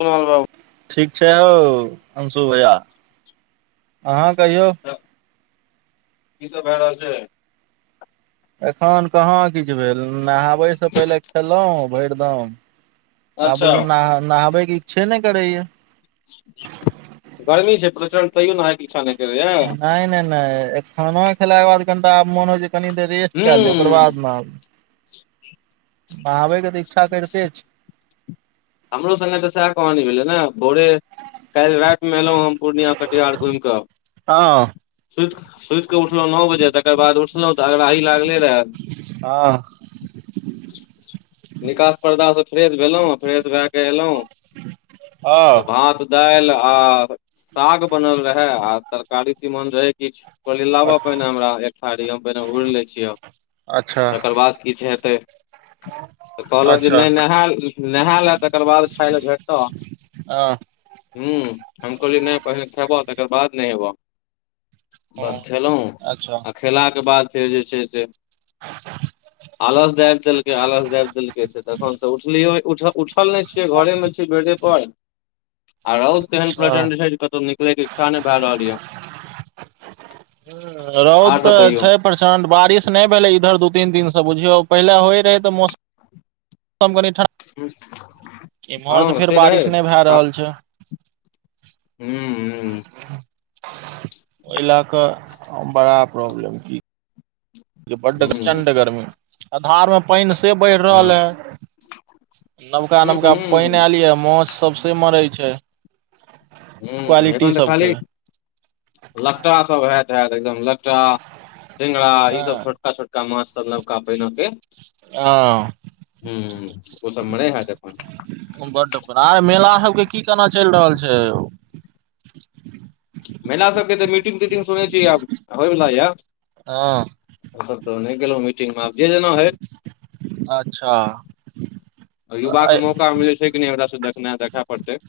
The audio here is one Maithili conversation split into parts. कोनल रहाबू [inaudible] ठीक छै औ अंशु भैया अहाँ कहियौ [inaudible] की सब भए रहल छै एखन कहाँ किछ भेल नहाबैसँ पहिले खेलोओ भेरदम आब अच्छा बुझीओ नहा नहाबैके इच्छे नय करैयै गरमी छै प्रच्ड तयौ नहाय के इच्छा नई नइ नइ नय एक खाना खेला के बाद कनिटा आब मोन होइ छै कनि देर रेस्ट हूं कएलिय ओकर बाद नहाबू नहाबैके तऽ इच्छा करिते छै हमरो सगे तऽ सेह कहानी भेलै ने भोरे काईल राईत मे एलहुँ हम पूर्णिया कटिहार घुमि कऽ हँ सुइत सुइतकऽ उठलहुँ नओ बजे तकर बाद उठलहुँ तऽ अगराही लागले रहए हँ [unintelligible] निकास पर्दाा से फ्रेश भेलहुँ फ्रेश भए क एलहुँ [inaudible] तऽ हँ भात दालि आ साग बनल रहै आ तरकारी तीमन रहै किछ कहलिय लाबऽ पहिने हमरा एक थारी हम पहिने हूड़ ले छियै अच्छा तकर बाद किछु हेतै त कहलब जे अच्छा नहि नहायल नहा ले तकर बाद खाय ल भेटत हँ हम कहलियै नहि पहिने खेबह तकर बाद नहि एबह बस हँ खयेलहुँ अच्छा आ खयलाके बाद फेर जे छै स आलस दाबि देलकै आलस दाबि देलकै से तखन से उठलियो। उठल नहि छियै घरेमे छियै बेडे पर। आ रहुत एहन अच्छा प्रचंड छै जे कतहु निकले के इच्छा नहि भए रहल य रौद आर सब तऽ कहियौ छै प्रचंड बारिश नहि भेलै इधर दू तीन दिन से बुझियौ पहिले होय रह त मौम मौस कनि ठड इमहर से हँ फेर बारिश रहै नहि भए रहल छै। [inaudible] हू। ओहि लए क बड़ा प्रॉब्लम क बड़ हूँ चंड गर्मी आधार मे पानि से बढ़ि रहल हँ है नवका हूँ नवका पानि हूँ आयल या माछ सभसे मरै छै हू क्वालिटी एखन तऽ खाली सबके ल सभ होत हत एकदम टा टेगरा हँ ई सभ छोटका छोटका माछ सभ नबका पहिने के हा ह ओ सभ मरै ह जखन बड्ड परा मेला सभके कि केना चलि रहल छै। महिला सभके त मीटिंग तीटिंग सुनै छी आब होयवला यए ह। सभ तऽ नहि गेलहुं मीटिंग मे आब जेना हय अच्छा। युवाके मौकामे जे छै कि नहि हमरासँ देखनाइ देखय पड़तै।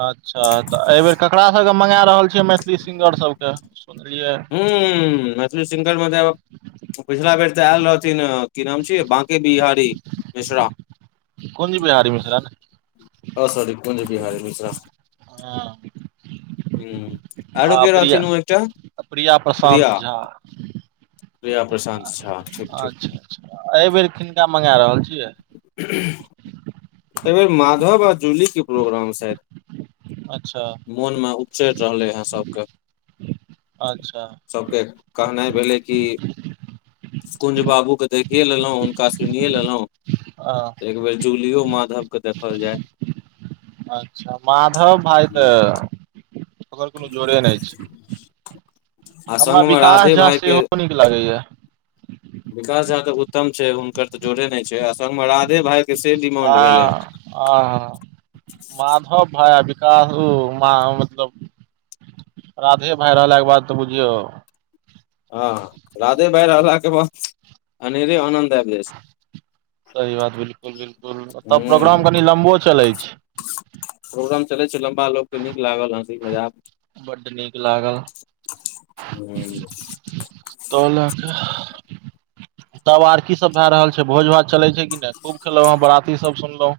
अच्छा तऽ एहिबेर ककास सभके मगा रहल छियै मैथिली सिंगर सभके सुनलियै हू मैथिलसलू सिंगर म पिछला बेर तऽ आयल रहथिन कि नाम छियै बाँके बिहारी मिश्रा कोन ची बिहारी मिश्रा ने सॉरी कोुनज बिहारी मिश्र ह आरो क प्रिया रथिन ओ एकटा प्रिया प्रशान्त रिया झा प्रिया प्रशान्त झा ठीक अच्छा ठीक। एहि बेर किनका मगा रहल छियै ह। एहि बेर माधव आ जूली के प्रोग्राम छथि अच्छा मोनमे उपचरि रहलै हँ सभके अच्छा सभके कहनाइ भेलै कि। कुंज बाबूके देखिए लेलहुँ हुनका सुनिए लेलहुँ हैं एकबेर जूलियो माधव के देखल जाय। अच्छा माधव भाइ त ओकर कोनो जोरे नहि अछि आ हमरा संग मे विकास राधे झ भाई के सेहो लागैयै विकास झा तऽ उत्तम छै हुनकर तऽ जोड़े नहि छै सगमे राधे भाय आ आ माधव भइा विकास मतलब। राधे भए रहलाके बाद त बुझियौ हँ राधे भाय रहलला के अरे अनन्त स बात बिल्कूल बिल्कूल तब हूँ प्रोग्राम कनि लम्बो चलै छै प्रोग्राम चले छै लम्बा लोग के नीक लागल ह ई मजा बड्ड नीक लागल हम लऽ कऽ तब आर की सभ भऽ रहल छै भोज भात चले छै कि नहि खूब खेलौ हे बराती सब सुनलहूँ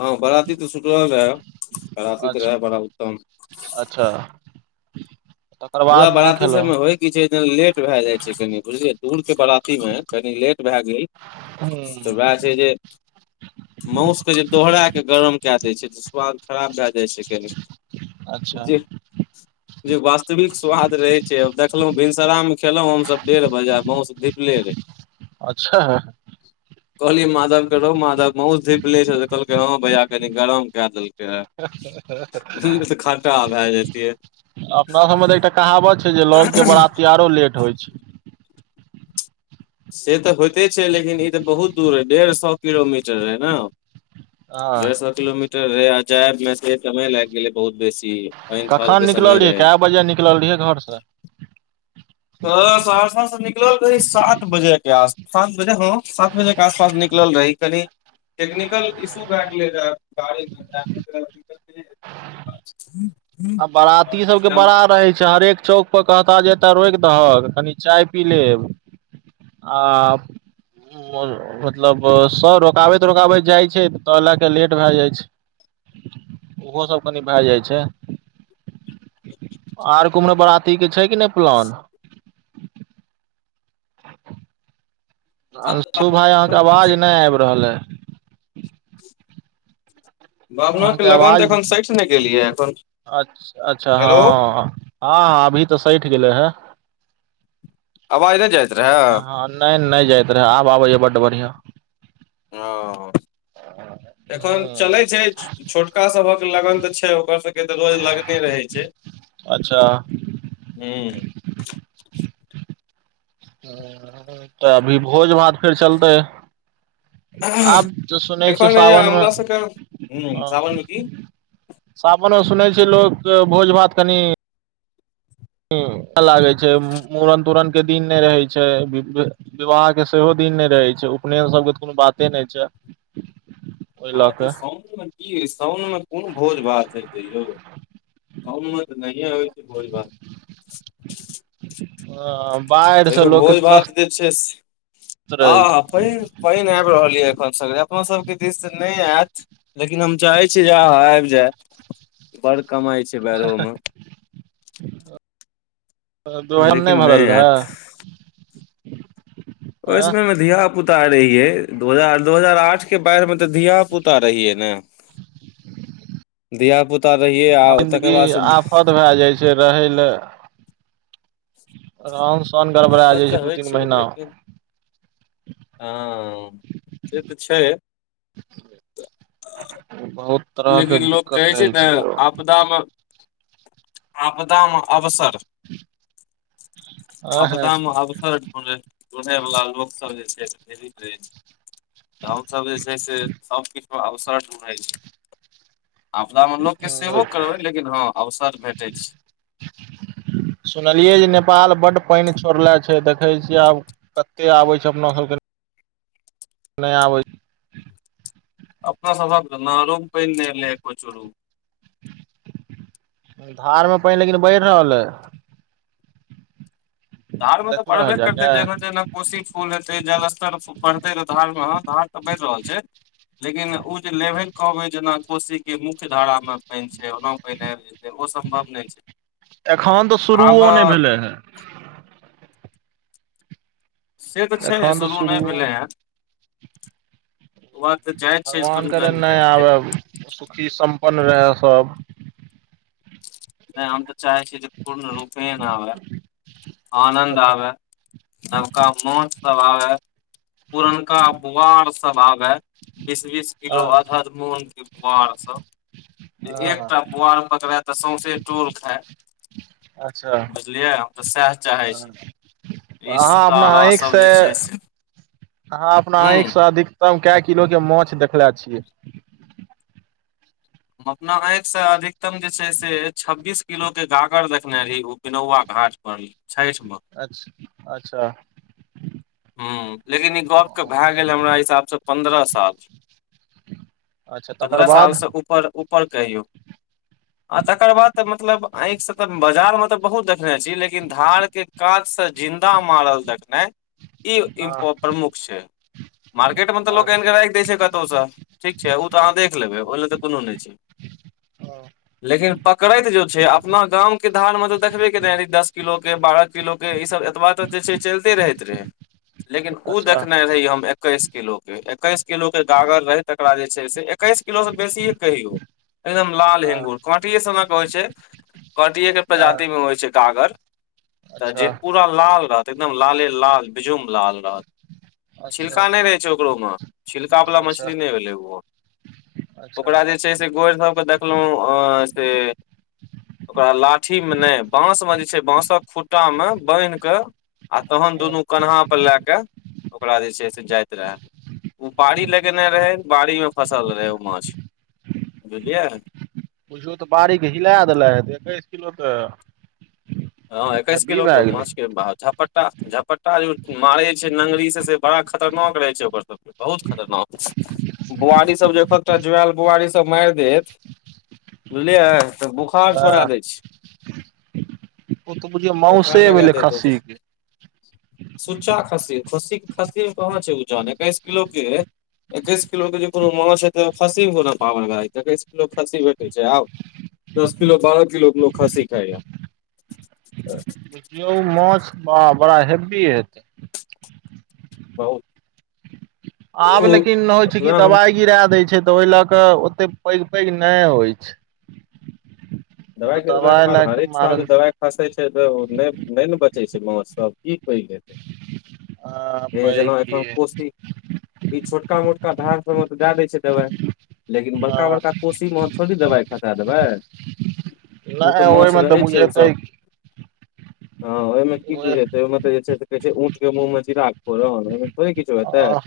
ह बराती तऽ सुतरल रहै बराती तऽ अच्छा रहै बड़ा उत्तम अच्छा तकर बाद वएह नहि बराती सभ खेलहुँ मे होय की छै जे लेट भै जाय छै कनिए बुझलियै दूर के बराती मे कनि लेट भै गेल। हम तऽ वएह छै जे माउस के जे दोहरा के गरम कए दै छै स सुआद खराब भए जाइ अच्छा छै जे मे वास बड नीक स्वाद रहे छै देखलो भिनसरा मे खेलों हम सब डेढ़ बजे अ माउस धीपले रहे अच्छा कहलियै माधव के रौ मधव मउस धीपले छौ त कहलकै ह भैया कनि गरम कै देलकै सैहे हम नै त खाटा भए जैतिये अपना सभमे त एकटा कहावत छै जे लग के बराती आरो लेट होइ छै से तऽ होइते से छै लेकिन ई त बहुत दूर रहए डेढ़ सए किलोमीटर रहए हँ ने किलोमीटर रहै आ जायमे से समय लागि गेलै बहुत बेसी। पानि थाल के कखन समय निकललियै रहे कए बजे निकलल रहियै घरसँ। तऽ सहरसा से निकल रही सात बजे के आस पास सात बजे हँ सात बजे के आसपास निकल रही कनी टेक्निकल इशू भए गेलै रहै गाड़ी कऽ [unintelligible] आ बराती सभके बड़ा रहे छै हरेक चौक पर कहताह जे एतय रोकि दहक कनि चाय पी लेब आ। मन मतलब सभ रुकाबैत रुकाबैत जाइ छै त लए के लेट भए जाइ छै ओहो सभ कनि भए जाइ छै आर कुमरो बरात। तीके छै कि नहि प्लान। अंशठु भाय अहाँकेँ आवाज नहि आबि रहल ऐ बाबना के अहाँकेँ लगन आवाज तऽ एखन सठि ने गेलियै एखन अच्छा अच्छा हेलो हँ ह अभी तऽ सठि गेलै हे अवाज नहि जाइत- रहए हँ नहि नहि जाइत रहै आब आबैये बड्ड बढ़िया हँ एखन चलै छै छोटका सभक लगन तऽ छै ओकर सभके तऽ रोज लगने रहै छै। अच्छा। हू त अभी भोज भात फेर चलतै आब तऽ सुनै छियै एखन हइया सावनमे हमरा सभके सावनमे कि सावनमे सुनै छि लोक भोज भात कनि लागै छै मम मूड़न तूड़नक के दिन नहि रहै छै ब विवाहके सेहो दिन नहि रहै छै उपनयन सभके त कोनो बाते नहि छै। ओहि हँ लऽ त के साउनमे की साउनमे कोन भोज भात हेतै यौ साउन मे त नहिए होइ छै भोज भात हा बाढ़ि से लोक तस। विष आ। पानि आबि रहल यऽ एखन सगरे अपना सभके दिस त नहि आयत। लेकिन हम चाहै छियै जे अहाँ आबि जाय बड़ कमाइ छै बाढ़ोमे। दुहाइन नहि लेकिन भरल रहै। आयत ओहि आँ समय मे धिया पुता रहिये दू हजार दू हजार आठ के बाढ़िमे तऽ धिय पुता रहियै न धिया पुता रहियै आ जिन्दगी तकर बाद से आफत भए जाइ छै रहय ल राम सन गड़बड़ा आफत जाइ छै तऽ दू होइ तीन महिना। ह से तऽ छै। बहुत तरह के लेकिन लोक दिक्कत कहै छै रहै ने यौ आपदा मे आपदा मे अवसर आंहा आपदा मे अवसर ढ़ुनय वला लोकसभ जे छै से ढ़ेरिक रहै छै तऽ हमसभ जे छै से सभकिछ अवसर ढ़ूढ़य छै। आपदा मे लोकके सेबो करबै लेकिन हँ अवसर भेटै छै। सुनलियै जे नेपाल बड्ड पानि छोड़ले छै देखै छियै आब। कतेक आबै छै अपना सभके नहि आबैत छै। अपना सभहक तऽ नालोमे पानि नहि एलै एको चुरु। धार मे पानि लेकिन बढ़ रहल ये। धार मे तऽ देखलो है बढ़बे करतै जाके जेना जेना कोशी फूल हेतै जल स्तर बढ़तै त धार मे ह धार तऽ बढ़ि रहल छै। लेकिन ओ जे लेवल कहबे जेना कोशी के मुख्य धारा मे पानि छै ओना पानि आबि जेतै ओ सम्भव नहि छै आब ह से तऽ छै एखन तऽ शुरू नहि शुरुओ भेलै हे जाइ छै भगवान शुरू करे भेलै नहि हेँ आबै लेकिन सुखी सम्पन्न रहै सभ नहि आ हम त चाहै छै जे पूर्ण रूपेन आबै। आनन्द आबय नबका माछ सभ आबए पुरनका बोआर सभ आबए बीस बीस किलो हँ अधद मन के बुआर सभ जे हँ एकटा पुआर पकड़ाय तऽ सौसे टोल खाए। अच्छा ह तऽ सएह चाहै छी तऽ ई अहाँ अपना साला आँखिस सब जे छै से अहाँ अपना हूँ एकंख से हम अधिकतम कऽ किलो के माछ देखले छियै। हम अपना आँखिसँ अधिकतम जे छै से छब्बीस किलो के गागर देखने रही पिनौआ घाट पर छठ मे। अच्छा। ह लेकिन ई गपके भए गेल हमरा हिसाबसँ पन्द्रह साल। अच्छा तकर पन्द्रह सालसँ ऊपर ऊपर कहियौ। ह। आ तकर बाद तऽ मतलब आंखि से तऽ बाजार मे त बहुत देखने छी लेकिन धार के कात से जिन्दा मारल देखनाइ ई हँ प्रमुख छै मार्केट मे तऽ हँ लोक एन के राख दे छै त कतोअ से ठीक छै ओ तऽ अहाँ देख लेबै ओहि लऽ तऽ कोनो नहि छै लेकिन पकड़ैत जो छै अपना गाम के धार मे त देखबे के ने दस किलो के बारह किलो क ई सभ एतबा तऽ जे छै चलते रहैत रहे। लेकिन ओ अच्छा देखने रहहि हम एकैस किलोक के एकैस किलोक के गागर रहै तकरा जे छै स एकैस किलोसँ बेसी कहियौ एकदम लाल हँ अ्ंगूर काँटिए स होइ छै कांटिये के हँ प्रजाति मे होइ छै गागर तऽ जे अच्छा पूरा ल लाल रहत एकदम लाले लाल बिजुम लाल रहत अच्छा छिलका नहि रहै छै ओकरो म छिलका वाला अच्छा मछली नहि भेलै ओ अच्छा ओकरा जे सभके देखलहुँ ओकरा लाठी मे नहि बांस मे जे छै बांसक खुट्टा मे बान्हि के आ तखन हँ दुनू कन्हापर लए क ओकरा जे छै से जाइत रहय। ओ बाड़ी लगेने रहै बाड़ीमे फँसल रहै ओ माछ बुझलियै। बुझियौ त बाड़ीके हिला देलथि एकैस किलो तऽ। ह एकैस हेवी किलो के भए गेलै माछ के झापट झपट्टा जे मारे छै नंगरी से बड़ा खतरनाक रहे छै ओकर सभ बहुत खतरनाक बुआरी सभ जे एखकटा जुआइल बुआरी सभ मारि देत बुझलियै तऽ बोखार हँ छोड़ा दै छै। ओ तऽ बुझियो बोखार मौंसे लगा भेलै देत ओ जे खस्सी क सुच्चा खस्सी खस्सी खस्सी मे कहाँ छै ओजान एकैस किलो क एकैस किलो के जे कोनो माछ हेतै तऽ खस्सी एकैस किलो के खस्सी भेटै छै आब दश किलो बारह किलो के लोक खस्सी खाइ [unintelligible] देखियौ माछ बड़ा हेवी हेतै बहुत। आब ओ लेकिन होइत छै कि वएह हम दबाइ गिरा दैत छै तँ ओहि ल के ओते पैघ पैघ नहि होइ छै। दवाइ गिरेला के दबाइ बाद लए कऽ हरेक साल मारल दवाई फसै छै तऽ नहि ने बचै छै माछसभ कि पैघ हेतै अ पैकी [unintelligible] ई छोटका मोटका धार सभमे तऽ दए दय छै दवाई लेकिन ह बड़का बड़का कोशीमे अहाँ थोड़ी दवाइ खसा देबै। ओ तऽ नहि माछ ओहिमे तऽ रहै छैय ओ बुझेतै सभ हँ ओहिमे कि बुझेतै ओहिमे तँ जे कहै छै ऊँटके मुँहमे जीराक फोरन थोड़े किछु हेतै आ,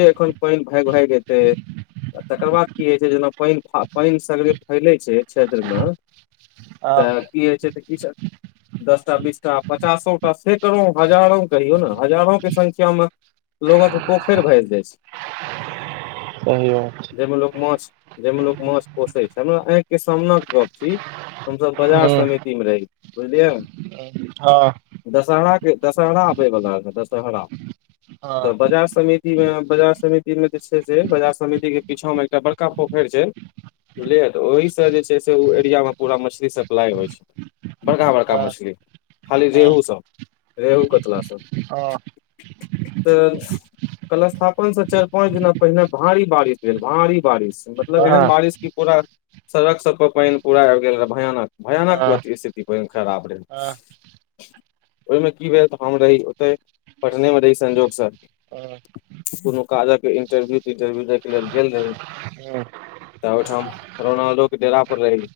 जे एखन पानि भागि भागि एतै तकरबाद कि होइ छै जेना पैन पैन सगरे फैलइ छैय क्षेत्रमे आ, तऽ कि होइ छै तऽ कि छै दसटा बीसटा पचासोटा सँ कहू ने हजारो कहियो न हजारोक संख्या मे लोगक पोखरि भरि जाइ छै। सही बात जाहिमे लोग माछ जाहिमे लोक माछ पोषैत छै से हमरा आँखि के सामनेक गप छै। हम सभ बाजार हँ समितिमे रही बुझलियै हँ हँ हँ दशहरा के दशहरा आबै बला रहै दशहरा हँ त बाजार समिति मे बाजार समिति मे जे छै से बाजार समिति के पीछा मे एकटा बड़का पोखरि छै बुझलियै त ओहीसँ जे छै से ओहि एरियामे पूरा मछलीक सप्लाइ होइ छै बड़का हँ बड़का हँ मछली खाली रेहू सभ रेहू कतला सभ ह [unintelligible] कलशथापन से चारि पाँच दिना पहिने भारी बारिश भेल भारी बारिश मतलब एहन हँ बारिश कि पूरा सड़क सभपर पैनि पूरा आबि गेल रहै भयानक भयानक स्थिति ओइदिन खराब रहे ओहिमे कि भेल तऽ हम रही ओते पटने मे रही संजोग स कोनो काज के इंटरव्यू तिंटरव्यू दय के लेल गेल रही हँ तऽ ओहिठाम रोनाल्डो डेरापर रही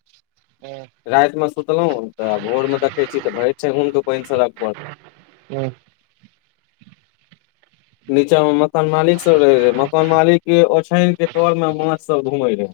हँ राति मे सुतलहुँं तऽ भोर मे देखैत छी तऽ भरि ठेहुन के पैइन सड़क पर हँ नीचा मे मकान मालिक सभ रहेत रहे मकान मालिक के ओछाइन के तोर मे माछ सभ घूमेय रहै